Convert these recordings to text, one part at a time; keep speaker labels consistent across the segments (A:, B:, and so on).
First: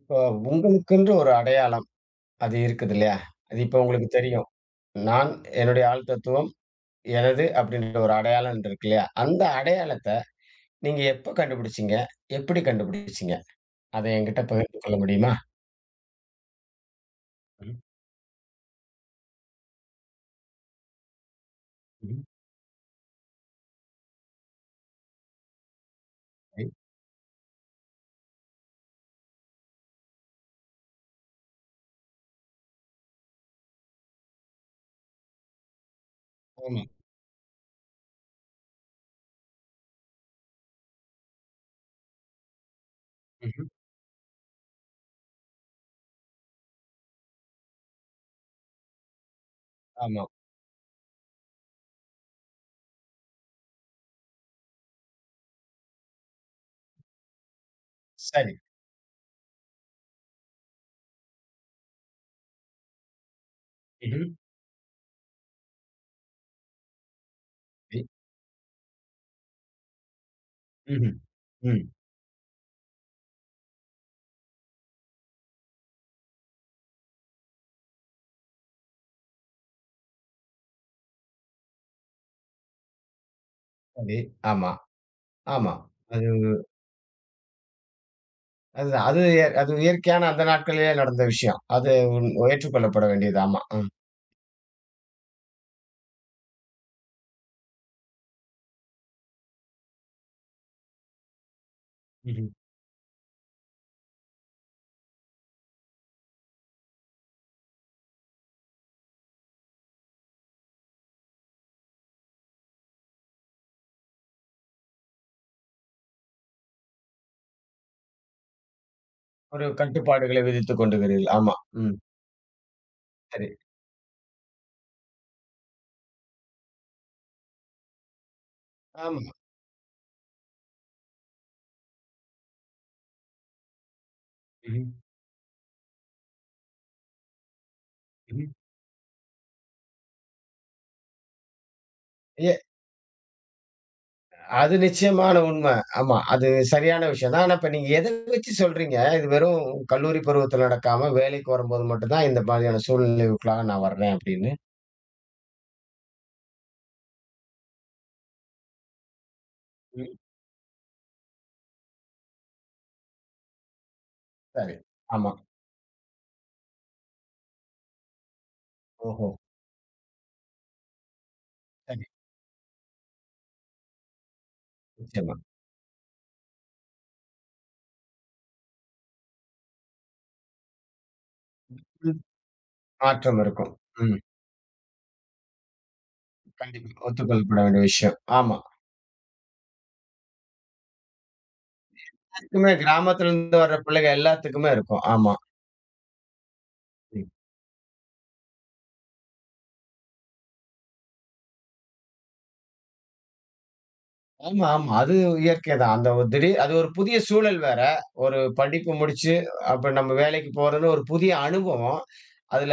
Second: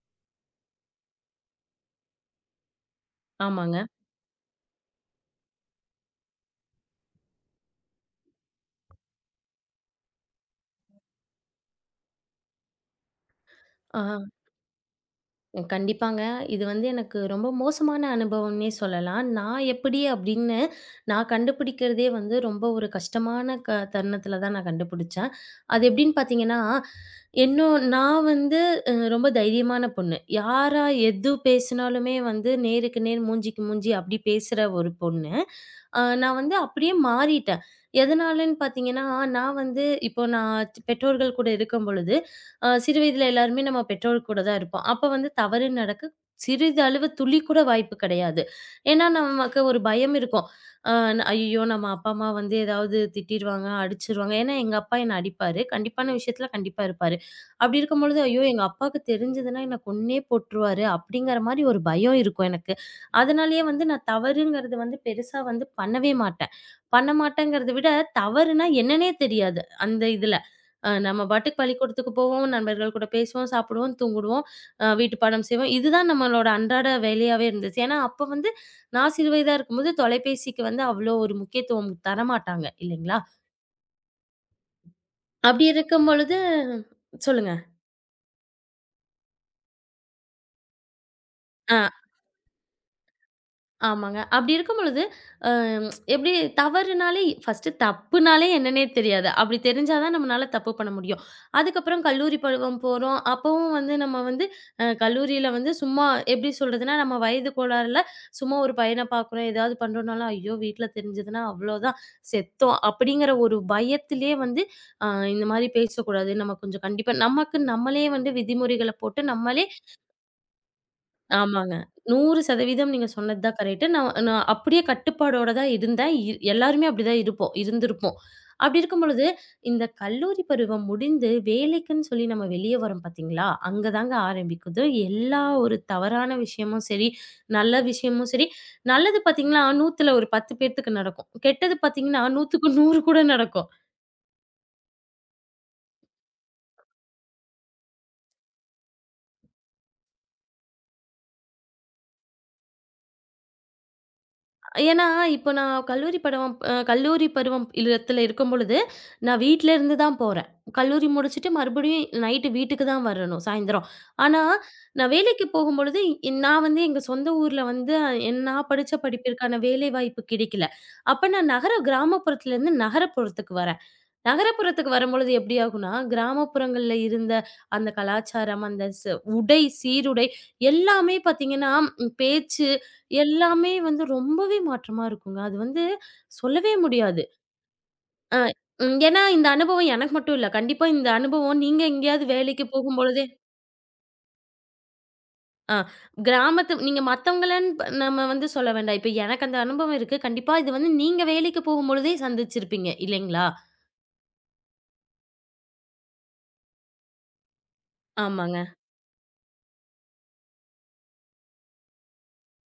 A: இப்போ உங்களுக்குன்ற ஒரு அடையாளம் அது இருக்குது இல்லையா? அது
B: ஆமாங்க.
A: இப்போ உங்களுக்கு தெரியும். நான் என்னுடைய ஆள் தத்துவம் எனது அப்படின்ற ஒரு அடையாளம் இருக்கு இல்லையா? அந்த அடையாளத்த நீங்க எப்ப கண்டுபிடிச்சீங்க? எப்படி கண்டுபிடிச்சீங்க?
B: ஆ
A: அத என்கிட்ட பகிர்ந்து கொள்ள முடியுமா?
B: கண்டிப்பாங்க. இது வந்து எனக்கு ரொம்ப
A: ம்,
B: மோசமான அனுபவம்னே சொல்லலாம். நான் எப்படி அப்படின்னு நான் கண்டுபிடிக்கிறதே
A: ம்.
B: வந்து ரொம்ப ஒரு கஷ்டமான தருணத்தில தான் நான் கண்டுபிடிச்சேன். அது எப்படின்னு பார்த்தீங்கன்னா,
A: சரி.
B: என்னோ நான் வந்து ரொம்ப தைரியமான பொண்ணு. யாரா எது பேசினாலுமே வந்து நேருக்கு நேர், மூஞ்சிக்கு மூஞ்சி அப்படி பேசுற ஒரு பொண்ணு. நான் வந்து
A: ஆமா.
B: அப்படியே மாறிட்டேன். எதனாலன்னு பார்த்தீங்கன்னா, நான் வந்து இப்போ நான் பெற்றோர்கள் கூட இருக்கும் பொழுது, சிறு வயதில எல்லாருமே
A: ம்ஹ்ம்.
B: நம்ம பெற்றோர் கூட தான் இருப்போம். அப்ப வந்து தவறு நடக்க சிறிதளவு துளி கூட வாய்ப்பு கிடையாது. ஏன்னா, நமக்கு ஒரு பயம்
A: ஆமா.
B: இருக்கும். அ ஐயய்யோ! நம்ம அப்பா, அம்மா வந்து ஏதாவது திட்டிருவாங்க, அடிச்சுருவாங்க. ஏன்னா, எங்க அப்பா என்ன அடிப்பாரு. கண்டிப்பான விஷயத்துல கண்டிப்பா இருப்பாரு. அப்படி இருக்கும்பொழுது, ஐயோ!
A: சரி.
B: எங்க அப்பாவுக்கு தெரிஞ்சதுன்னா என்ன கொன்னே போட்டுருவாரு. அப்படிங்கிற மாரி ஒரு பயம் இருக்கும் எனக்கு. அதனாலேயே வந்து நான்
A: ம்ஹ்ம்.
B: தவறுங்கிறது வந்து பெருசா வந்து பண்ணவே மாட்டேன். பண்ண மாட்டேங்கிறத விட,
A: சரி.
B: தவறுனா என்னன்னே தெரியாது அந்த இதுல.
A: ம்ஹ்ம்.
B: நம்ம பாட்டுக்கு
A: ம்.
B: பள்ளிக்கூடத்துக்கு போவோம், நண்பர்கள் கூட பேசுவோம், சாப்பிடுவோம், தூங்கிடுவோம், வீட்டு பாடம் செய்வோம். இதுதான் நம்மளோட அன்றாட வேலையாவே இருந்துச்சு. ஏன்னா, அப்ப வந்து நான் சிறு வயதா இருக்கும்போது தொலைபேசிக்கு வந்து அவ்வளோ ஒரு முக்கியத்துவம் தரமாட்டாங்க இல்லைங்களா?
A: சரி. ஆமா,
B: அப்படி
A: ஆமா.
B: இருக்கும்
A: அது
B: பொழுது சொல்லுங்க.
A: அதுதான். அது இயற்கையான அந்த நாட்களிலே நடந்த விஷயம்.
B: ஆ.
A: அது ஏற்றுக்கொள்ளப்பட வேண்டியது. ஆமா. ம்.
B: ஆமாங்க. அப்படி இருக்கும் பொழுது, அ எப்படி தவறுனாலே ஃபர்ஸ்ட்டு தப்புனாலே என்னன்னே தெரியாது. அப்படி தெரிஞ்சா தான் நம்மனால தப்பு பண்ண முடியும். அதுக்கப்புறம் கல்லூரி
A: ம்ஹ்ம்.
B: பருவம் போறோம். அப்பவும் வந்து நம்ம வந்து கல்லூரியில வந்து சும்மா எப்படி சொல்றதுன்னா, நம்ம வயது கோளாறுல சும்மா ஒரு பையன பார்க்குறோம், ஏதாவது பண்றோம்னாலும், "ஐயோ! வீட்ல தெரிஞ்சதுன்னா அவ்வளோதான் செத்தோம்." அப்படிங்கிற ஒரு பயத்திலே வந்து அ இந்த மாரி பேசக்கூடாது. நம்ம கொஞ்சம் கண்டிப்பா நமக்கு நம்மளே வந்து விதிமுறைகள போட்டு
A: ஒரு
B: நம்மளே
A: கட்டுப்பாடுகளை விதித்துக் கொண்டுகிறீர்கள். ஆமா.
B: ஆமாங்க.
A: ம்.
B: 100% நீங்க சொன்னது
A: சரி.
B: தான் கரெக்ட்டு. நான் நான் அப்படியே கட்டுப்பாடோட தான் இருந்தேன். எல்லாருமே அப்படிதான் இருப்போம். இருந்திருப்போம். அப்படி இருக்கும்
A: ஆமா.
B: பொழுது, இந்த கல்லூரி பருவம் முடிந்து வேலைக்குன்னு சொல்லி நம்ம வெளியே வரோம் பார்த்தீங்களா? அங்க தாங்க ஆரம்பிக்குது.
A: ம்ஹ்ம்.
B: எல்லா ஒரு தவறான விஷயமும் சரி, நல்ல விஷயமும்
A: ம்ஹ்ம்.
B: சரி, நல்லது பார்த்தீங்கன்னா 100ல ஒரு 10 பேத்துக்கு நடக்கும். கெட்டது பார்த்தீங்கன்னா
A: எ
B: 100க்கு 100 கூட நடக்கும்.
A: அது நிச்சயமான உண்ம. ஆமா. அது சரியான விஷயம் தான். ஆனா இப்ப நீங்க எத வச்சு சொல்றீங்க? இது வெறும் கல்லூரி பருவத்துல நடக்காம, வேலைக்கு வரும்போது மட்டும் தான் இந்த மாதிரியான சூழ்நிலைவுக்குள்ளாக நான் வர்றேன் அப்படின்னு.
B: ஏன்னா, இப்ப நான் கல்லூரி படவம் அ கல்லூரி பருவம் இடத்துல இருக்கும்பொழுது, நான் வீட்ல இருந்து
A: ம்.
B: தான் போறேன். கல்லூரி முடிச்சுட்டு மறுபடியும் நைட்டு வீட்டுக்கு தான் வரணும் சாயந்தரம். ஆனா,
A: சரி.
B: நான்
A: ஆமா.
B: வேலைக்கு போகும்பொழுது, நான் வந்து எங்க சொந்த ஊர்ல வந்து நான் படிச்ச
A: ஓஹோ!
B: படிப்பிற்கான வேலைவாய்ப்பு கிடைக்கல. அப்ப நான்
A: சரி.
B: கிராமப்புறத்துலேருந்து நகரப்புறத்துக்கு வரேன். நகரப்புறத்துக்கு வரும்பொழுது
A: நிச்சயமா.
B: எப்படி ஆகும்னா, கிராமப்புறங்கள்ல இருந்த அந்த கலாச்சாரம், அந்த ஸ் உடை, சீருடை எல்லாமே பார்த்தீங்கன்னா,
A: ம்.
B: பேச்சு
A: மாற்றம் இருக்கும்.
B: எல்லாமே வந்து
A: ம்.
B: ரொம்பவே மாற்றமா இருக்குங்க. அது வந்து சொல்லவே
A: கண்டிப்பா.
B: முடியாது.
A: ஒத்துக்கொள்ளப்பட வேண்டிய விஷயம்.
B: அ
A: ஆமா.
B: ம் ஏன்னா இந்த அனுபவம் எனக்கு மட்டும் இல்ல. கண்டிப்பா இந்த அனுபவம் நீங்க எங்கேயாவது வேலைக்கு
A: அதுக்குமே
B: போகும்பொழுதே
A: கிராமத்துல இருந்து வர்ற பிள்ளைக எல்லாத்துக்குமே இருக்கும். ஆமா.
B: ஆ கிராமத்து நீங்க
A: ம்.
B: மத்தவங்களன்னு ப நம்ம வந்து சொல்ல வேண்டாம். இப்ப எனக்கு அந்த அனுபவம் இருக்கு. கண்டிப்பா இது வந்து நீங்க வேலைக்கு போகும்பொழுதே சந்திச்சிருப்பீங்க இல்லைங்களா?
A: ஆமா, ஆமா. அது இயற்கை தான். அந்த ஒரு திடீர் அது ஒரு புதிய சூழல் வேற. ஒரு
B: ஆமாங்க.
A: படிப்பு முடிச்சு, அப்ப நம்ம வேலைக்கு போறதுன்னு ஒரு புதிய அனுபவம். அதுல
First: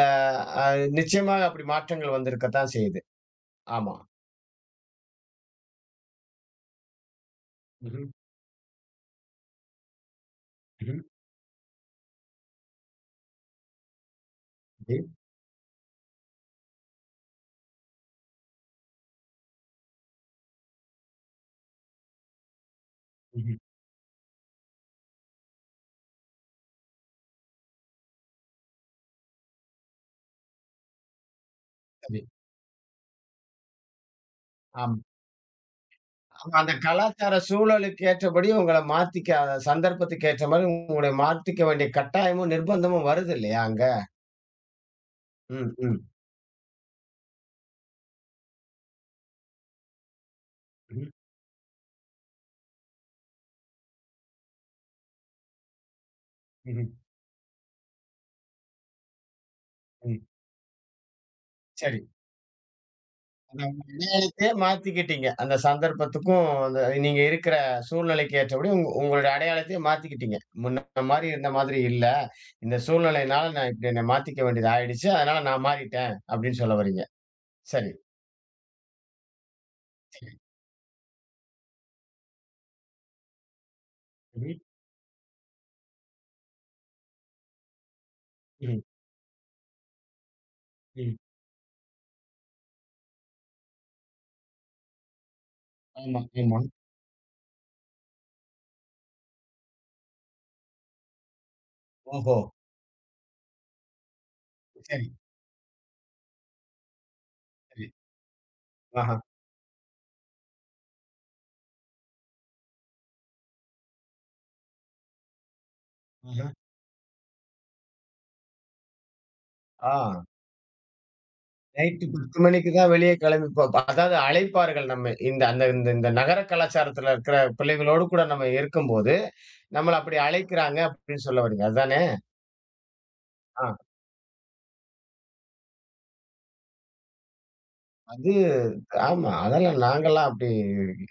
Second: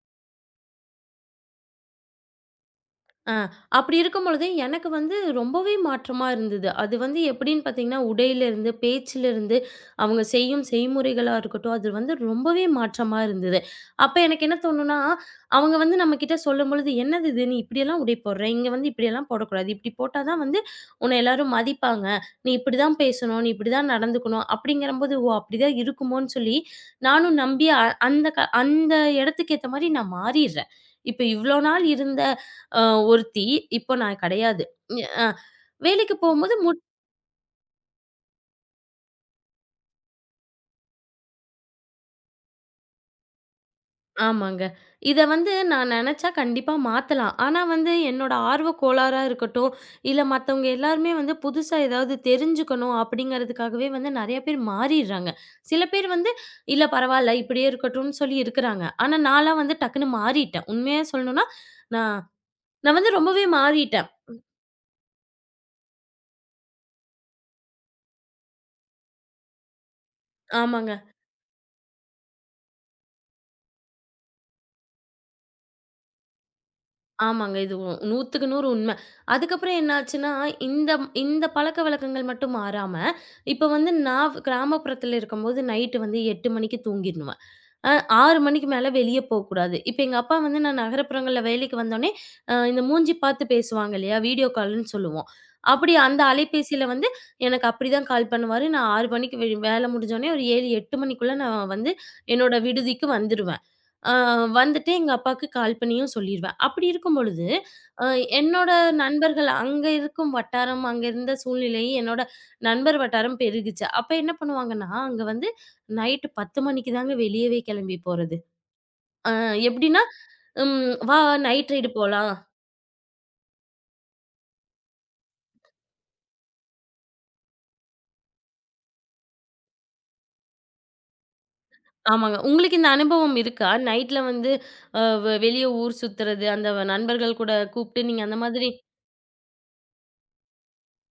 A: அ நிச்சயமாக அப்படி மாற்றங்கள் வந்திருக்கத்தான் செய்யுது.
B: ஆ அப்படி
A: ஆமா.
B: இருக்கும்பொழுது, எனக்கு வந்து ரொம்பவே மாற்றமா இருந்தது. அது வந்து எப்படின்னு பார்த்தீங்கன்னா,
A: ம்ஹ்ம்.
B: உடையிலிருந்து, பேச்சிலிருந்து, அவங்க செய்யும்
A: ம்ஹ்ம்.
B: செய்முறைகளா இருக்கட்டும், அது வந்து ரொம்பவே மாற்றமா இருந்தது. அப்ப எனக்கு என்ன
A: சரி.
B: தோணும்னா, அவங்க வந்து நம்மகிட்ட சொல்லும்பொழுது, "என்னது இது? நீ இப்படியெல்லாம் உடை போடுற? இங்க வந்து இப்படியெல்லாம் போடக்கூடாது. இப்படி போட்டா தான் வந்து உன்னை எல்லாரும் மதிப்பாங்க. நீ இப்படிதான் பேசணும். நீ
A: ம்ஹ்ம்.
B: இப்படிதான் நடந்துக்கணும்." அப்படிங்கிறம்போது, "ஓ! அப்படிதான் இருக்குமோன்னு" சொல்லி நானும் நம்பி, அந்த அந்த இடத்துக்கு ஏத்த மாரி நான் மாறிர்றேன். இப்ப இவ்ளோ நாள்
A: சரி.
B: இருந்த அ ஒருத்தி. இப்போ நான் கிடையாது.
A: ஆமா.
B: அ வேலைக்கு
A: ஆமா.
B: போம்போது
A: அந்த கலாச்சார சூழலுக்கு ஏற்றபடி உங்கள மாத்திக்க அந்த சந்தர்ப்பத்துக்கு ஏற்ற மாரி உங்கள மாத்திக்க வேண்டிய கட்டாயமும், நிர்பந்தமும் வருது இல்லையா அங்க?
B: ஆமாங்க. இத வந்து
A: ம்,
B: நான்
A: ம்.
B: நெனச்சா கண்டிப்பா மாத்தலாம். ஆனா வந்து என்னோட ஆர்வ கோளாறா இருக்கட்டும், இல்ல மத்தவங்க
A: ம்ஹ்ம்.
B: எல்லாருமே வந்து புதுசா ஏதாவது தெரிஞ்சுக்கணும் அப்படிங்கிறதுக்காகவே வந்து நெறைய பேர் மாறிர்றாங்க. சில பேர் வந்து இல்ல
A: ம்ஹ்ம்.
B: பரவால்ல இப்படியே இருக்கட்டும்னு சொல்லி இருக்கறாங்க. ஆனா நான்லாம் வந்து டக்குன்னு
A: ம்.
B: மாறிட்டேன். உண்மையா சொல்லணும்னா,
A: சரி.
B: நான் நான் வந்து ரொம்பவே
A: அதாவது
B: மாறிட்டேன்.
A: அடையாளத்தையே மாத்திக்கிட்டீங்க. அந்த சந்தர்ப்பத்துக்கும், அந்த நீங்க இருக்கிற சூழ்நிலைக்கு ஏற்றபடி உங்களுடைய அடையாளத்தையே மாத்திக்கிட்டீங்க.
B: ஆமாங்க.
A: முன்ன மாரி இருந்த மாதிரி இல்ல. இந்த சூழ்நிலையினால நான் இப்படி என்ன மாத்திக்க வேண்டியது ஆயிடுச்சு. அதனால நான் மாறிட்டேன் அப்படின்னு சொல்ல வர்றீங்க.
B: ஆமாங்க. இது உ
A: சரி.
B: 100க்கு 100 உண்ம. அதுக்கப்புறம் என்னாச்சுன்னா, இந்த இந்த பழக்கவழக்கங்கள் மட்டும் மாறாம, இப்ப வந்து நான்
A: ம்ஹ்ம்.
B: கிராமப்புறத்துல இருக்கும்போது நைட்டு வந்து 8 மணிக்கு தூங்கிருவேன். அ 6 மணிக்கு
A: ம்.
B: மேல வெளிய போக்கூடாது. இப்ப எங்க அப்பா வந்து நான்
A: ம்.
B: நகரப்புறங்கள்ல வேலைக்கு வந்தோனே, இந்த மூஞ்சி பார்த்து பேசுவாங்க இல்லையா? வீடியோ கால்ன்னு சொல்லுவோம். அப்படி
A: ஆமா,
B: அந்த
A: ஆமா.
B: அலைபேசியில வந்து எனக்கு அப்படிதான் கால் பண்ணுவாரு. நான் 6 மணிக்கு வேல முடிஞ்சோனே ஒரு 7, 8 மணிக்குள்ள நான் வந்து
A: ஓஹோ!
B: என்னோட விடுதிக்கு வந்துருவேன். ஆ வந்துட்டு
A: சரி,
B: எங்க அப்பாவுக்கு கால் பண்ணியும் சொல்லிருவேன். அப்படி இருக்கும் பொழுது,
A: சரி.
B: அ என்னோட
A: ஆஹா,
B: நண்பர்கள் அங்க இருக்கும் வட்டாரம், அங்க இருந்த சூழ்நிலை என்னோட நண்பர் வட்டாரம் பெருகுச்சு. அப்ப என்ன பண்ணுவாங்கன்னா, அங்க வந்து நைட்டு
A: ஆஹா.
B: 10 மணிக்கு தாங்க வெளியவே கிளம்பி போறது. அ எப்படின்னா,
A: ஆ.
B: "வா நைட் ரைடு
A: நைட்டு
B: போலாம்."
A: 10 மணிக்கு தான் வெளியே கிளம்பி போ ப அதாவது அழைப்பார்கள் நம்மை. இந்த அந்த இந்த இந்த நகர கலாச்சாரத்துல இருக்கிற பிள்ளைகளோடு கூட நம்ம இருக்கும்போது, நம்மள அப்படி அழைக்கிறாங்க அப்படின்னு சொல்ல வர்றீங்க. அதானே?
B: ஆமாங்க. உங்களுக்கு இந்த அனுபவம்
A: ஆ
B: இருக்கா? நைட்ல வந்து அ வெ வெளிய ஊர் சுத்துறது, அந்த நண்பர்கள் கூட கூப்பிட்டு நீங்க
A: அது
B: அந்த மாதிரி
A: ஆமா. அதெல்லாம் நாங்கலாம் அப்படி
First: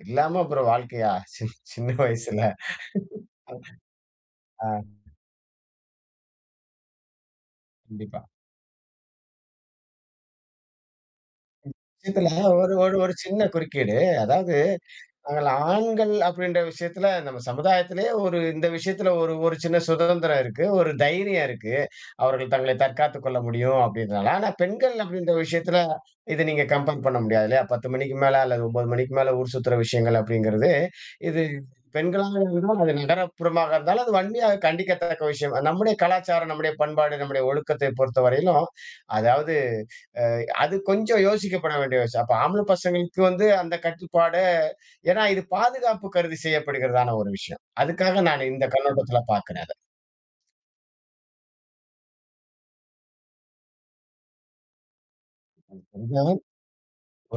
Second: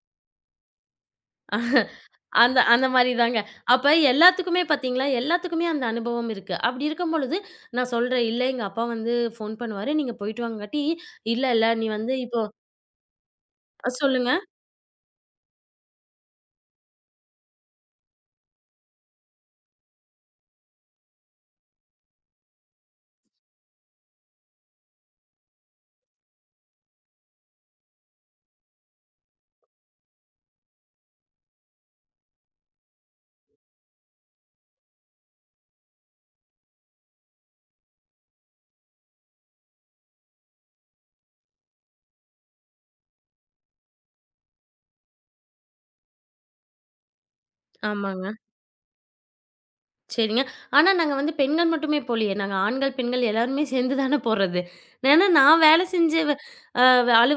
A: இல்லாம அப்புறம் வாழ்க்கையா? சின்ன வயசுல.
B: அந்த அந்த மாரி தாங்க. அப்ப எல்லாத்துக்குமே
A: ஆ
B: பார்த்தீங்களா, எல்லாத்துக்குமே அந்த அனுபவம் இருக்கு. அப்படி இருக்கும் பொழுது நான்
A: கண்டிப்பா.
B: சொல்றேன், "இல்ல எங்க அப்பா வந்து ஃபோன் பண்ணுவாரு. நீங்க போயிட்டு வாங்கங்காட்டி, இல்ல இல்ல நீ வந்து
A: விஷயத்துல
B: இப்போ"
A: ஒரு ஒரு ஒரு சின்ன குறுக்கீடு.
B: சொல்லுங்க.
A: அதாவது நாங்கள் ஆண்கள் அப்படின்ற விஷயத்துல நம்ம சமுதாயத்திலே ஒரு இந்த விஷயத்துல ஒரு ஒரு சின்ன சுதந்திரம் இருக்கு. ஒரு தைரியம் இருக்கு. அவர்கள் தங்களை தற்காத்துக் கொள்ள முடியும் அப்படின்றனால. ஆனா பெண்கள் அப்படின்ற விஷயத்துல இத நீங்க கம்பேர் பண்ண முடியாது இல்லையா? 10 மணிக்கு மேல அல்லது 9 மணிக்கு மேல ஊர் சுத்துற விஷயங்கள் அப்படிங்கிறது இது பெண்களாக இருந்தால், அது நகரப்புறமாக இருந்தாலும், அது வன்மையாக கண்டிக்கத்தக்க விஷயம். நம்முடைய கலாச்சாரம், நம்முடைய பண்பாடு, நம்முடைய ஒழுக்கத்தை பொறுத்தவரையிலும், அதாவது அ அது கொஞ்சம் யோசிக்கப்பட வேண்டிய விஷயம். அப்ப ஆம்பள பசங்களுக்கு வந்து அந்த கட்டுப்பாடு ஏன்னா இது பாதுகாப்பு கருதி செய்யப்படுகிறதான ஒரு விஷயம். அதுக்காக
B: ஆமாங்க.
A: நான் இந்த கண்ணோட்டத்துல பார்க்கிறேன்
B: சரிங்க. ஆனா நாங்க வந்து பெண்கள் மட்டுமே போலயே. நாங்க ஆண்கள், பெண்கள் எல்லாருமே சேர்ந்து தான போறது. ஏன்னா நான் வேலை செஞ்ச வ
A: அத.
B: அ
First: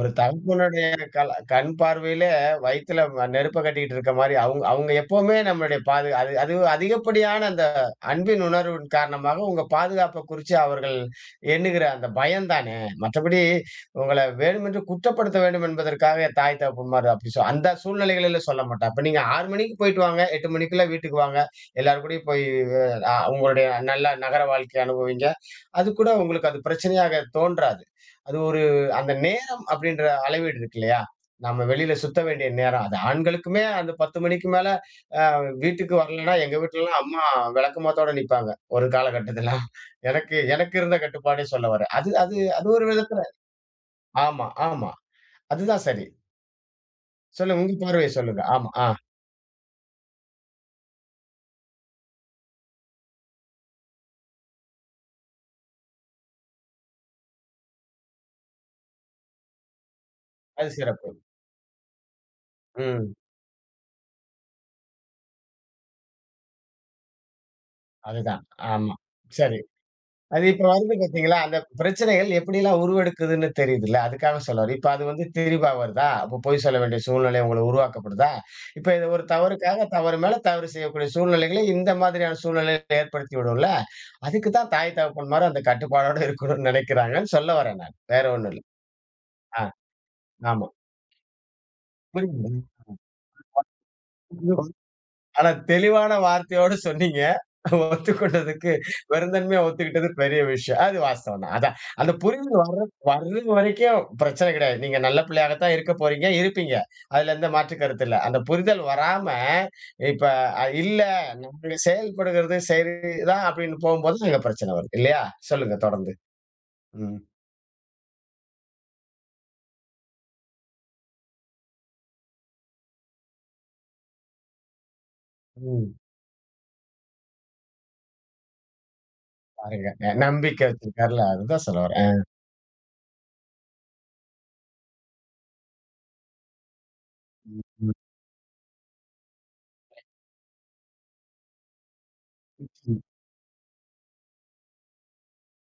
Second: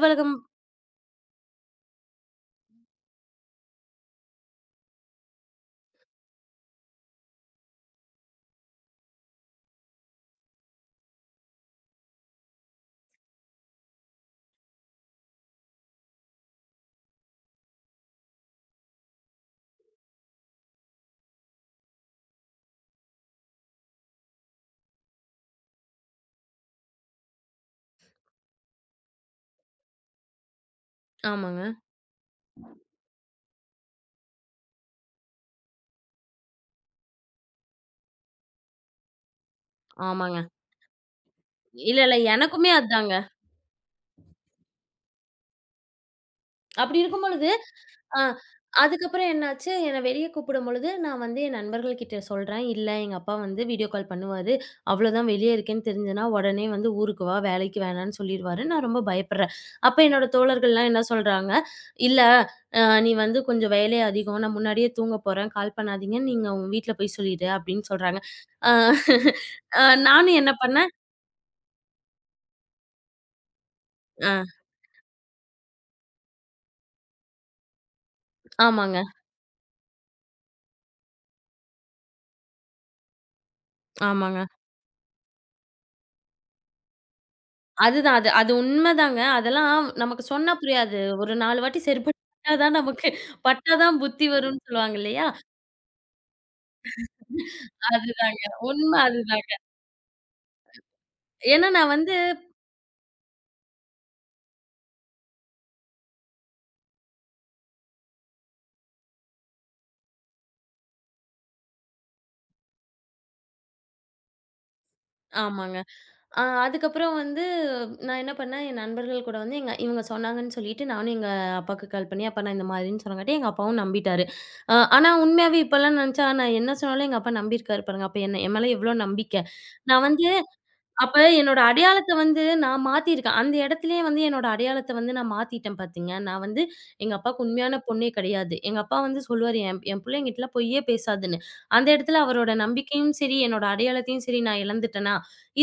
A: ஒரு தகப்பனுடைய கண் பார்வையில வயித்துல நெருப்ப கட்டிக்கிட்டு இருக்க மாரி, அவுங்க அவுங்க எப்பவுமே நம்மளுடைய பாது அது அது அதிகப்படியான அந்த அன்பின் உணர்வின் காரணமாக உங்க பாதுகாப்ப குறிச்சு அவர்கள் எண்ணுகிற அந்த பயம் தானே! மற்றபடி உங்கள வேணுமென்று குற்றப்படுத்த வேண்டும் என்பதற்காக தாய், தகப்பன்மார் அப்படி அந்த சூழ்நிலைகளில சொல்ல மாட்டா. அப்ப நீங்க 6:00 மணிக்கு போயிட்டு வாங்க, 8:00 மணிக்குள்ள வீட்டுக்கு வாங்க. எல்லார் கூடயும் போய் அ உங்களுடைய நல்ல நகர வாழ்க்கைய அனுபவிங்க. அது கூட உங்களுக்கு அது பிரச்சனையாக தோன்றாது. அது ஒரு அந்த நே அப்படின்ற அளவீடு இருக்கு இல்லையா?
B: ஆமாங்க,
A: நம்ம வெளியில சுத்த வேண்டிய நேரம். அது ஆண்களுக்குமே அந்த 10 மணிக்கு மேல அ வீட்டுக்கு வரலன்னா, எங்க வீட்லலாம் அம்மா விளக்கமாத்தோட நிப்பாங்க. ஒரு காலகட்டத்துல. எனக்கு
B: ஆமாங்க.
A: எனக்கு இருந்த கட்டுப்பாடே சொல்ல வரேன்.
B: இல்ல
A: அது
B: இல்ல
A: அது அது
B: எனக்குமே
A: ஒரு
B: அதாங்க.
A: விதத்துல ஆமா, ஆமா. அதுதான் சரி.
B: அப்படி இருக்கும் பொழுது
A: சொல்லுங்க. உங்க பார்வைய
B: ஆ.
A: சொல்லுங்க. ஆமா. ஆ.
B: அதுக்கப்புறம் என்னாச்சு, என்ன வெளிய கூப்பிடும்பொழுது, நான் வந்து என் நண்பர்கள் கிட்ட சொல்றேன். "இல்ல எங்க அப்பா வந்து வீடியோ கால் பண்ணுவாரு. அவ்வளோதான் வெளிய இருக்கேன்னு தெரிஞ்சதுனா, உடனே வந்து "ஊருக்கு வா, வேலைக்கு வேணான்னு" சொல்லிருவாரு. நான் ரொம்ப பயப்படுறேன். அப்ப என்னோட
A: அது
B: தோழர்கள்லாம் என்ன
A: சிறப்பு.
B: சொல்றாங்க, "இல்ல நீ
A: ம்.
B: வந்து கொஞ்சம் வேலை அதிகம். நான் முன்னாடியே தூங்க போறேன். கால் பண்ணாதீங்கன்னு நீங்க உங்க வீட்ல போய் சொல்லிடு" அப்படின்னு சொல்றாங்க.
A: அதுதான்.
B: அ அ
A: ஆமா. சரி.
B: நானும்
A: அது
B: என்ன
A: இப்ப
B: பண்ணேன்
A: வருது பார்த்தீங்களா? அந்த பிரச்சனைகள் எப்படிலாம் உருவெடுக்குதுன்னு தெரியுதுல்ல. அதுக்காக
B: அ
A: சொல்ல வர்றேன். இப்ப அது வந்து திரிபா வருதா? அப்ப பொய் சொல்ல வேண்டிய சூழ்நிலை உங்களுக்கு உருவாக்கப்படுதா? இப்ப
B: ஆமாங்க,
A: இது ஒரு தவறுக்காக தவறு மேல தவறு செய்யக்கூடிய சூழ்நிலைகளை இந்த மாதிரியான சூழ்நிலையில ஏற்படுத்தி விடும்ல.
B: ஆமாங்க.
A: அதுக்கு தான் தாய் தகப்பன்மாரு அந்த கட்டுப்பாடோட இருக்கணும்னு நினைக்கிறாங்கன்னு சொல்ல வரேன் நான்.
B: அதுதான்.
A: வேற
B: அது
A: ஒண்ணும்
B: அது
A: இல்ல.
B: உண்மதாங்க.
A: ஆ,
B: அதெல்லாம் நமக்கு சொன்னா
A: ஆமா.
B: புரியாது. ஒரு 4 வாட்டி செருப்பு
A: புரியுது.
B: பட்டா தான் நமக்கு பட்டா தான் புத்தி வரும்ன்னு சொல்லுவாங்க இல்லையா?
A: ஆனா தெளிவான வார்த்தையோட சொன்னீங்க.
B: அதுதாங்க.
A: ஒத்துக்கொண்டதுக்கு
B: உண்மை அதுதாங்க.
A: வெறுந்தன்மையா ஒத்துக்கிட்டது பெரிய விஷயம். அது வாஸ்தவம் தான்.
B: ஏன்னா
A: அதான்.
B: நான்
A: அந்த
B: வந்து
A: புரிதல் வர்ற வர்ற வரைக்கும் பிரச்சனை கிடையாது. நீங்க நல்ல பிள்ளையாக தான் இருக்க போறீங்க, இருப்பீங்க. அதுல எந்த மாற்று கருத்து இல்ல. அந்த புரிதல் வராம, இப்ப இல்ல நம்ம செயல்படுகிறது சரிதான் அப்படின்னு போகும்போது அங்க பிரச்சனை வருது. இல்லையா? சொல்லுங்க
B: ஆமாங்க.
A: தொடர்ந்து.
B: அதுக்கப்புறம்
A: ம்.
B: வந்து நான் என்ன பண்ணேன், என் நண்பர்கள் கூட வந்து எங்க இவங்க சொன்னாங்கன்னு சொல்லிட்டு நானும் எங்க அப்பாக்கு கால் பண்ணி, அப்பா நான் இந்த மாதிரின்னு சொன்னங்காட்டி எங்க அப்பாவும் நம்பிட்டாரு. ஆனா உண்மையாவே
A: ம்.
B: இப்பலாம் நெனச்சா நான் என்ன சொன்னாலும் எங்க அப்பா நம்பியிருக்காரு பாருங்க. அப்ப என்ன என் மேல எவ்ளோ நம்பிக்கை.
A: பாருங்க.
B: நான் வந்து
A: நம்பிக்கை
B: அப்ப
A: வச்சிருக்கார்ல.
B: என்னோட
A: அதுதான் சொல்ல
B: அடையாளத்த
A: வரேன்.
B: வந்து நான் மாத்திருக்கேன். அந்த இடத்திலேயே வந்து என்னோட அடையாளத்த வந்து நான் மாத்திட்டேன் பாத்தீங்க. நான் வந்து எங்க அப்பாவுக்கு உண்மையான
A: ம்.
B: பொண்ணே கிடையாது. எங்க அப்பா வந்து சொல்லுவாரு, "என் என் புள்ள என்கிட்டலாம் பொய்யே பேசாதுன்னு." அந்த இடத்துல அவரோட
A: ம்.
B: நம்பிக்கையும் சரி, என்னோட அடையாளத்தையும் சரி நான் இழந்துட்டேனா?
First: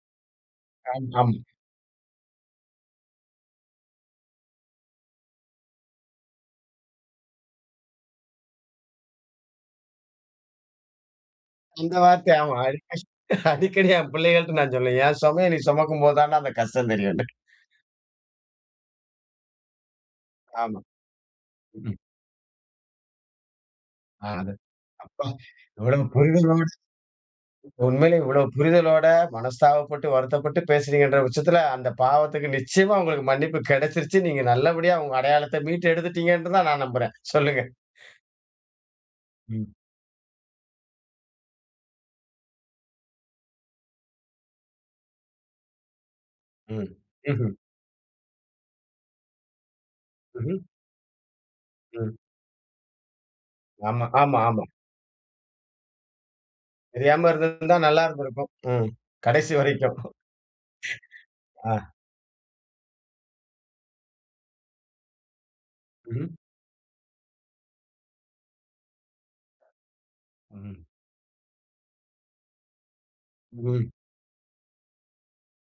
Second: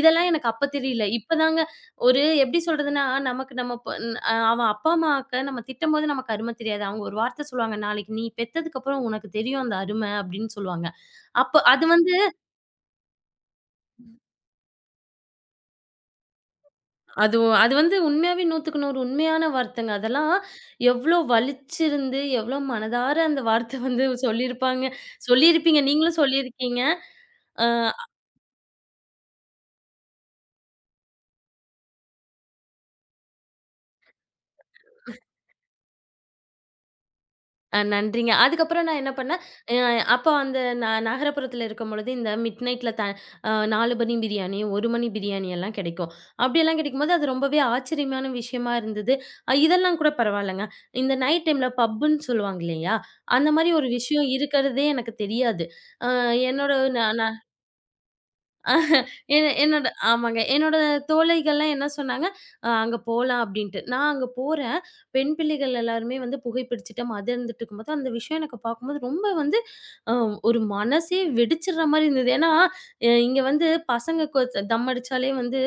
B: இதெல்லாம் எனக்கு அப்ப தெரியல.
A: ஆமா.
B: இப்பதாங்க ஒரு எப்படி சொல்றதுன்னா, நமக்கு நம்ம ப அ அவன் அப்பா, அம்மாக்க நம்ம திட்டும்போது நமக்கு அரும தெரியாது. அவங்க ஒரு வார்த்த சொல்லுவாங்க, "நாளைக்கு நீ பெத்ததுக்கப்புறம் உனக்கு தெரியும் அந்த அரும" அப்படின்னு சொல்லுவாங்க. அப்ப அது
A: அந்த
B: வந்து
A: வார்த்தை ஆமா. அடிக்கடி அடிக்கடி என் பிள்ளைகள்ட்ட நான் சொல்லுவேன். என் சுமைய நீ சுமக்கும்போது தான்டா அந்த கஷ்டம் தெரியும்னு.
B: அது வந்து உண்மையாவே 100க்கு 100 உண்மையான வார்த்தைங்க. அதெல்லாம்
A: ஆமா.
B: எவ்ளோ
A: ம்.
B: வலிச்சிருந்து, எவ்ளோ மனதார அந்த வார்த்தை வந்து
A: ஆ, அது
B: சொல்லியிருப்பாங்க.
A: அப்பா
B: சொல்லியிருப்பீங்க.
A: இவ்வளவு
B: நீங்களும்
A: புரிதலோட
B: சொல்லியிருக்கீங்க. அ
A: உண்மையிலே இவ்வளவு புரிதலோட மனஸ்தாபப்பட்டு, வருத்தப்பட்டு பேசுறீங்கன்ற பட்சத்துல, அந்த பாவத்துக்கு நிச்சயமா உங்களுக்கு மன்னிப்பு கிடைச்சிருச்சு. நீங்க நல்லபடியா உங்க அடையாளத்த மீட்டு எடுத்துட்டீங்கன்னு தான் நான் நம்புறேன். சொல்லுங்க.
B: அ நன்றிங்க. அதுக்கப்புறம் நான் என்ன பண்ணேன்,
A: ம்.
B: அ அப்ப அந்த நகரப்புறத்துல இருக்கும்பொழுது, இந்த மிட் நைட்ல த அ 4 மணி பிரியாணி, 1 மணி பிரியாணி எல்லாம் கிடைக்கும். அப்படியெல்லாம்
A: ம்.
B: கிடைக்கும்போது, அது
A: ம்ஹ்ம்.
B: ரொம்பவே ஆச்சரியமான விஷயமா இருந்தது. இதெல்லாம் கூட
A: ம்ஹ்ம்.
B: பரவால்லங்க. இந்த நைட் டைம்ல
A: ம்.
B: பப்புன்னு சொல்லுவாங்க இல்லையா? அந்த மாரி ஒரு
A: ஆமா,
B: விஷயம்
A: ஆமா, ஆமா.
B: இருக்கிறதே எனக்கு தெரியாது. அ என்னோட
A: தெரியாம
B: ந
A: இருந்திருந்தா நல்லா இருந்திருக்கும். ம்.
B: என்
A: கடைசி
B: என்னோட
A: வரைக்கும்.
B: ஆமாங்க. என்னோட தோழிகள்லாம் என்ன
A: ஆ.
B: சொன்னாங்க, அங்க போலாம்" அப்படின்ட்டு. நான் அங்க போறேன். பெண் பிள்ளைகள் எல்லாருமே
A: ம்.
B: வந்து புகைப்பிடிச்சுட்டு மதிர்ந்துட்டு இருக்கும்போது, அந்த விஷயம் எனக்கு பார்க்கும்போது ரொம்ப வந்து அ ஒரு
A: ம்.
B: மனசே வெடிச்சிடுற மாரி இருந்தது. ஏன்னா, இங்க வந்து
A: ம்.
B: பசங்க கொ தம் அடிச்சாலே வந்து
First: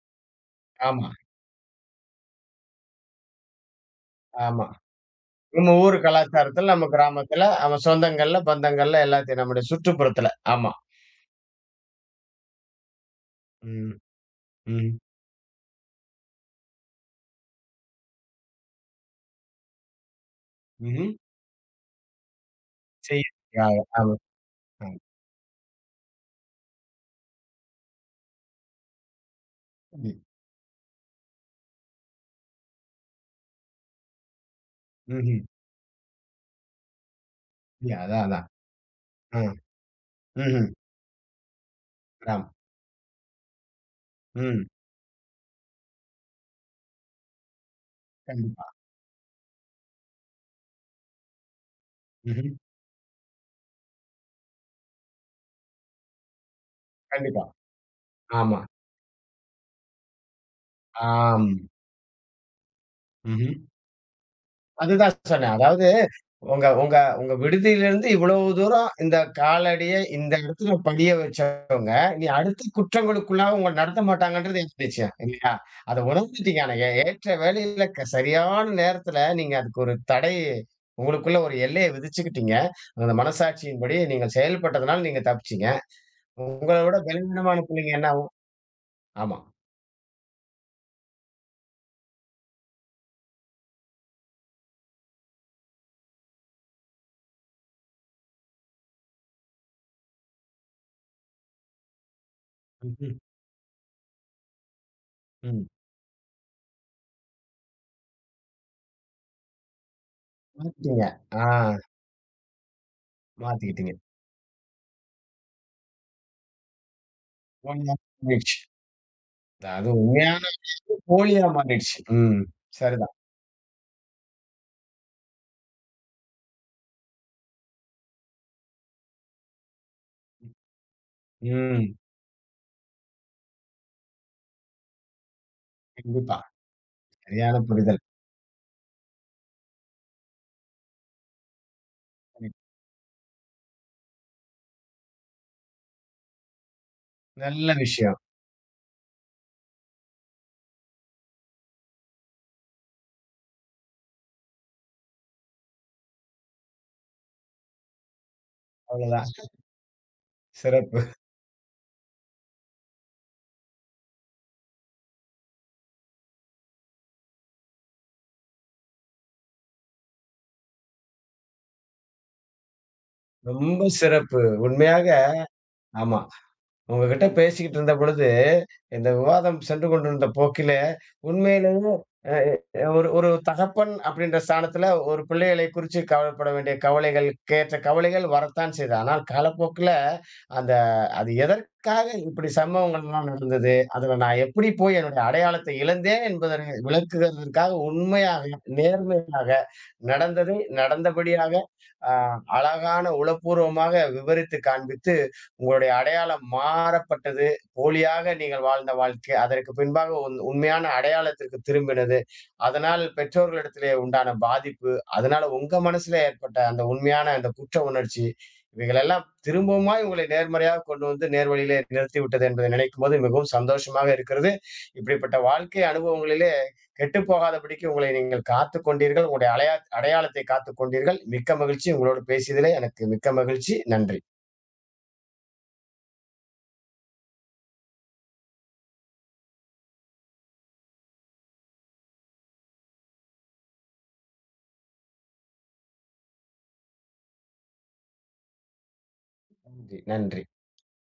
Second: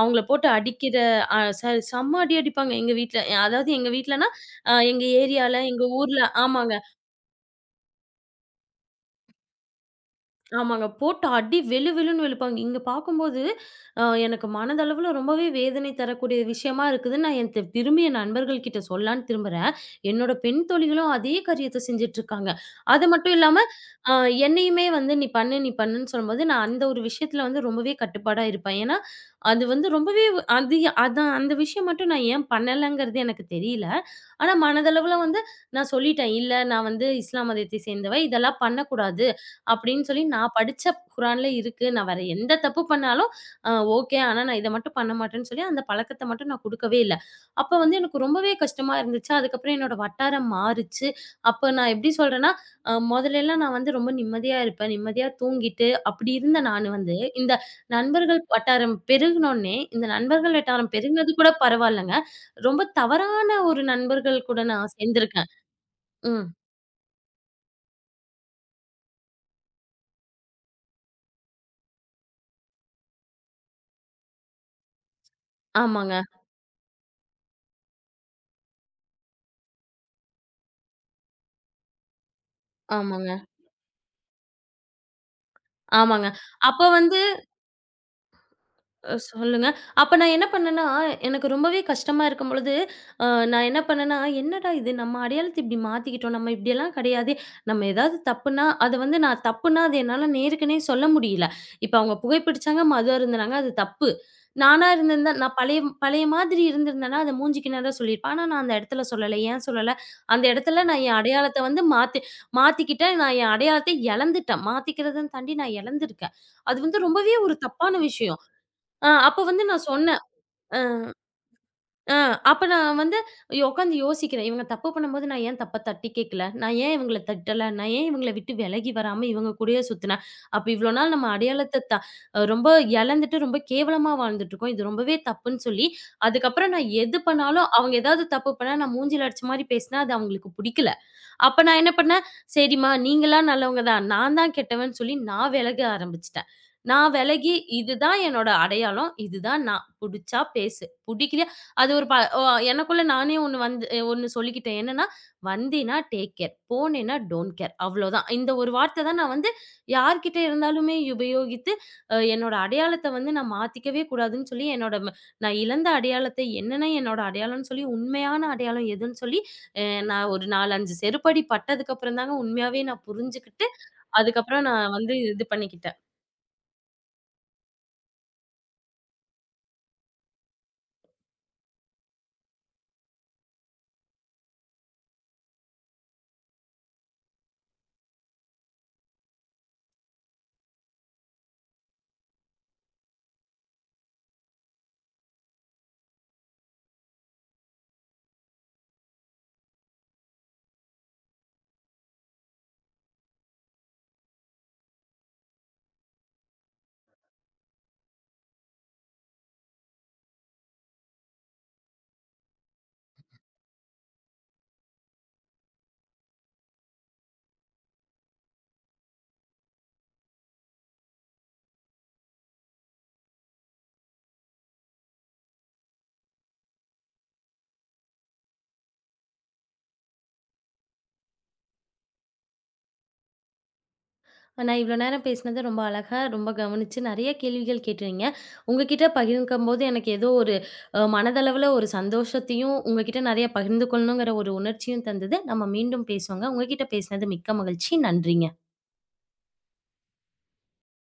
B: அவங்கள போட்டு அடிக்கிற
A: ஆமா,
B: அ ச செம்ம அடி அடிப்பாங்க எங்க வீட்ல. அதாவது எங்க வீட்லனா,
A: ஆமா.
B: எங்க ஏரியால,
A: நம்ம
B: எங்க
A: ஊர்
B: ஊர்ல
A: கலாச்சாரத்துல,
B: ஆமாங்க.
A: நம்ம கிராமத்துல, நம்ம சொந்தங்கள்ல, பந்தங்கள்ல எல்லாத்தையும் நம்முடைய சுற்றுப்புறத்துல. ஆமா.
B: ஆமாங்க. போட்ட அடி வெளு வெளுன்னு வெளுப்பாங்க. இங்க பார்க்கும்போது,
A: ம்.
B: எனக்கு
A: ம்.
B: மனதளவுல ரொம்பவே வேதனை தரக்கூடிய விஷயமா இருக்குதுன்னு நான் என் தி திரும்பி என் நண்பர்கள் கிட்ட சொல்லான்னு திரும்புறேன். என்னோட பெண்
A: ம்ஹ்ம்.
B: தோழிகளும் அதே காரியத்த செஞ்சுட்ருக்காங்க. அது மட்டும் இல்லாம,
A: செய்யறதுக்காக.
B: அ
A: ஆமா. ஆ.
B: என்னையுமே வந்து "நீ பண்ணு, நீ பண்ணுன்னு" சொல்லும்போது, நான் அந்த ஒரு விஷயத்துல வந்து ரொம்பவே கட்டுப்பாடா இருப்பேன். ஏன்னா, அது வந்து
A: ம்.
B: ரொம்பவே அது அதான் அந்த விஷயம் மட்டும் நான் ஏன் பண்ணலங்கிறது எனக்கு தெரியல. ஆனா மனதளவுல
A: ம்ஹ்ம்.
B: வந்து நான் சொல்லிட்டேன். "இல்ல நான் வந்து இஸ்லாம் மதத்தை
A: இல்ல
B: சேர்ந்தவ.
A: அதான், அதான்.
B: இதெல்லாம் பண்ணக்கூடாது."
A: ஆ.
B: அப்படின்னு சொல்லி நான்
A: ம்ஹ்ம்.
B: படிச்ச குரான்ல இருக்கு. நான் வேற
A: கிராமம்.
B: எந்த தப்பு பண்ணாலும் அ ஓகே. ஆனா நான்
A: ம்.
B: இத மட்டும் பண்ண மாட்டேன்னு சொல்லி அந்த பழக்கத்த மட்டும் நான் குடுக்கவே இல்ல. அப்ப வந்து எனக்கு ரொம்பவே
A: கண்டிப்பா.
B: கஷ்டமா இருந்துச்சு. அதுக்கப்புறம் என்னோட வட்டாரம் மாறுச்சு. அப்ப நான் எப்படி
A: ம்ஹ்ம்.
B: சொல்றேன்னா, மொதலெல்லாம் நான் வந்து ரொம்ப நிம்மதியா இருப்பேன். நிம்மதியா தூங்கிட்டு அப்படி இருந்த நானு வந்து
A: கண்டிப்பா.
B: இந்த நண்பர்கள்
A: ஆமா.
B: வட்டாரம் பெருகுனோனே இந்த நண்பர்கள் வட்டாரம் பெருகுனது
A: ஆம்.
B: கூட பரவால்லங்க. ரொம்ப தவறான
A: ம்ஹ்ம்.
B: ஒரு நண்பர்கள் கூட நான்
A: அதுதான்
B: சேர்ந்திருக்கேன்.
A: சொன்னேன். அதாவது
B: ம்.
A: உங்க உங்க உங்க விடுதியிலிருந்து இவ்வளவு தூரம் இந்த காலடிய இந்த இடத்துல படிய வச்சு நீ அடுத்த குற்றங்களுக்குள்ளாக உங்கள நடத்த மாட்டாங்கன்றது எனக்கு நிச்சயம். இல்லையா? அத
B: ஆமாங்க,
A: உணர்ந்துட்டீங்க. ஆனா, ஏற்ற வேலையில சரியான நேரத்துல நீங்க அதுக்கு ஒரு தடை உங்களுக்குள்ள ஒரு எல்லைய விதிச்சுக்கிட்டீங்க. அந்த
B: ஆமாங்க,
A: மனசாட்சியின்படி நீங்க செயல்பட்டதுனால நீங்க தப்பிச்சீங்க.
B: ஆமாங்க.
A: உங்கள
B: அப்ப
A: விட
B: வந்து
A: பலவீனமான பிள்ளைங்க என்ன ஆகும்? ஆமா.
B: சொல்லுங்க. அப்ப நான் என்ன பண்ணேன்னா, எனக்கு ரொம்பவே கஷ்டமா இருக்கும்பொழுது, அ நான் என்ன பண்ணேன்னா, "என்னடா இது நம்ம அடையாளத்த இப்படி மாத்திக்கிட்டோம். நம்ம இப்படியெல்லாம் கிடையாதே. நம்ம ஏதாவது தப்புனா, அது வந்து நான் தப்புனா அது என்னால நேருக்கு நேர் சொல்ல முடியல. இப்ப அவங்க புகைப்பிடிச்சாங்க, மது
A: ம்ஹ்ம்.
B: அருந்துனாங்க. அது தப்பு. நானா இருந்திருந்தா நான்
A: ம்.
B: பழைய பழைய மாதிரி இருந்திருந்தேன்னா, அத மூஞ்சிக்கு நேரா சொல்லியிருப்பேன். ஆனா நான் அந்த இடத்துல சொல்லல. ஏன் சொல்லல? அந்த இடத்துல நான்
A: மாத்திட்டீங்க.
B: என்
A: ஆ
B: அடையாளத்த வந்து மாத்திக்கிட்டேன். நான் என்
A: மாத்திக்கிட்டீங்க.
B: அடையாளத்த இழந்துட்டேன். மாத்திக்கிறதுன்னு தாண்டி நான் இழந்திருக்கேன். அது வந்து ரொம்பவே ஒரு தப்பான
A: உண்மையா
B: விஷயம்."
A: மாறிடுச்சு.
B: அப்ப வந்து நான்
A: அது
B: சொன்னேன்.
A: உண்மையான
B: அ,
A: போலியா மாறிடுச்சு.
B: அ
A: ம்.
B: அப்ப நான்
A: சரிதான்.
B: வந்து உட்காந்து யோசிக்கிறேன். இவங்க தப்பு பண்ணும்போது நான் ஏன் தப்ப தட்டி கேட்கல? நான் ஏன் இவங்கள தட்டல? நான் ஏன் இவங்கள விட்டு விலகி வராம இவங்க கூடயே சுத்துனேன்? அப்ப இவ்வளோ நாள் நம்ம அடையாளத்த
A: ம்.
B: த அ, ரொம்ப இழந்துட்டு, ரொம்ப கேவலமா வாழ்ந்துட்டுருக்கோம். இது ரொம்பவே தப்புன்னு சொல்லி,
A: கண்டிப்பா.
B: அதுக்கப்புறம் நான் எது
A: சரியான
B: பண்ணாலும் அவங்க
A: புரிதல்.
B: ஏதாவது தப்பு பண்ணா நான் மூஞ்சில அடிச்ச மாரி பேசினா, அது அவங்களுக்கு பிடிக்கல. அப்ப நான் என்ன பண்ணேன்,
A: ம்.
B: "சரிம்மா நீங்கலாம் நல்லவங்க தான். நான் தான் கெட்டவன்னு" சொல்லி நான் விலக ஆரம்பிச்சுட்டேன். நான் விலகி
A: நல்ல
B: இதுதான்
A: விஷயம்.
B: என்னோட அடையாளம். இதுதான் நான். புடிச்சா பேசு. புடிக்கலையா அது ஒரு ப ஒ எனக்குள்ள நானே ஒண்ணு சொல்லிக்கிட்டேன். என்னன்னா, "வந்தீன்னா டேக் கேர். போனேன்னா டோன்ட் கேர்." அவ்வளோதான். இந்த ஒரு வார்த்தை தான்
A: அவ்வளதான்.
B: நான் வந்து யார்கிட்ட இருந்தாலுமே
A: சிறப்பு.
B: உபயோகித்து, என்னோட அடையாளத்த வந்து நான் மாத்திக்கவே கூடாதுன்னு சொல்லி, நான் இழந்த அடையாளத்த என்னன்னா என்னோட அடையாளம்னு சொல்லி, உண்மையான அடையாளம் எதுன்னு சொல்லி அ நான் ஒரு 4, 5 செருப்படி பட்டதுக்கப்புறம் தாங்க உண்மையாவே நான் புரிஞ்சுகிட்டு,
A: ரொம்ப சிறப்பு.
B: அதுக்கப்புறம் நான்
A: உண்மையாக
B: வந்து இது பண்ணிக்கிட்டேன்.
A: ஆமா. உங்ககிட்ட பேசிக்கிட்டு இருந்த பொழுது, இந்த விவாதம் சென்று கொண்டிருந்த போக்கிலே, உண்மையிலேயே அ எ ஒரு ஒரு தகப்பன் அப்படின்ற ஸ்தானத்துல ஒரு பிள்ளைகளை குறிச்சு கவலைப்பட வேண்டிய கவலைகள், கேற்ற கவலைகள் வரத்தான் செய்து. ஆனால் காலப்போக்குல அந்த அது எதற்காக இப்படி சம்பவங்கள்லாம் நடந்தது? அதுல நான் எப்படி போய் என்னுடைய அடையாளத்தை இழந்தேன் என்பதை விளக்குகிறதற்காக உண்மையாக, நேர்மையாக நடந்ததை நடந்தபடியாக, அ அழகான உளப்பூர்வமாக விவரித்து காண்பித்து உங்களுடைய அடையாளம் மாறப்பட்டது. போலியாக நீங்கள் வாழ்ந்த வாழ்க்கை, அதற்கு பின்பாக உண்மையான அடையாளத்திற்கு திரும்பினது. அதனால் பெற்றோர்களிடத்திலே உண்டான பாதிப்பு, அதனால உங்க மனசுல ஏற்பட்ட அந்த உண்மையான அந்த குற்ற உணர்ச்சி, இவைகளெல்லாம் திரும்பவுமாய் உங்களை நேர்மறையாக கொண்டு வந்து நேர்வழியிலே நிறுத்திவிட்டது என்பதை நினைக்கும்போது மிகவும் சந்தோஷமாக இருக்கிறது. இப்படிப்பட்ட வாழ்க்கை அனுபவங்களிலே கெட்டுப் போகாதபடிக்கு உங்களை நீங்கள் காத்துக் கொண்டீர்கள். உங்களுடைய அடையாளத்தை காத்துக் கொண்டீர்கள். மிக்க மகிழ்ச்சி. உங்களோடு பேசியதிலே எனக்கு மிக்க மகிழ்ச்சி. நன்றி.
B: நான் இவ்வளோ நேரம் பேசினது ரொம்ப அழகா, ரொம்ப கவனிச்சு நெறைய கேள்விகள் கேட்டிருந்தீங்க. உங்ககிட்ட பகிர்ந்துக்கும்போது எனக்கு ஏதோ ஒரு மனதளவுல ஒரு சந்தோஷத்தையும், உங்ககிட்ட நெறைய பகிர்ந்து கொள்ளணுங்கிற ஒரு உணர்ச்சியும் தந்தது. நம்ம மீண்டும் பேசுவோங்க. உங்ககிட்ட பேசினது மிக்க மகிழ்ச்சி. நன்றிங்க.
A: நன்றி. நன்றி.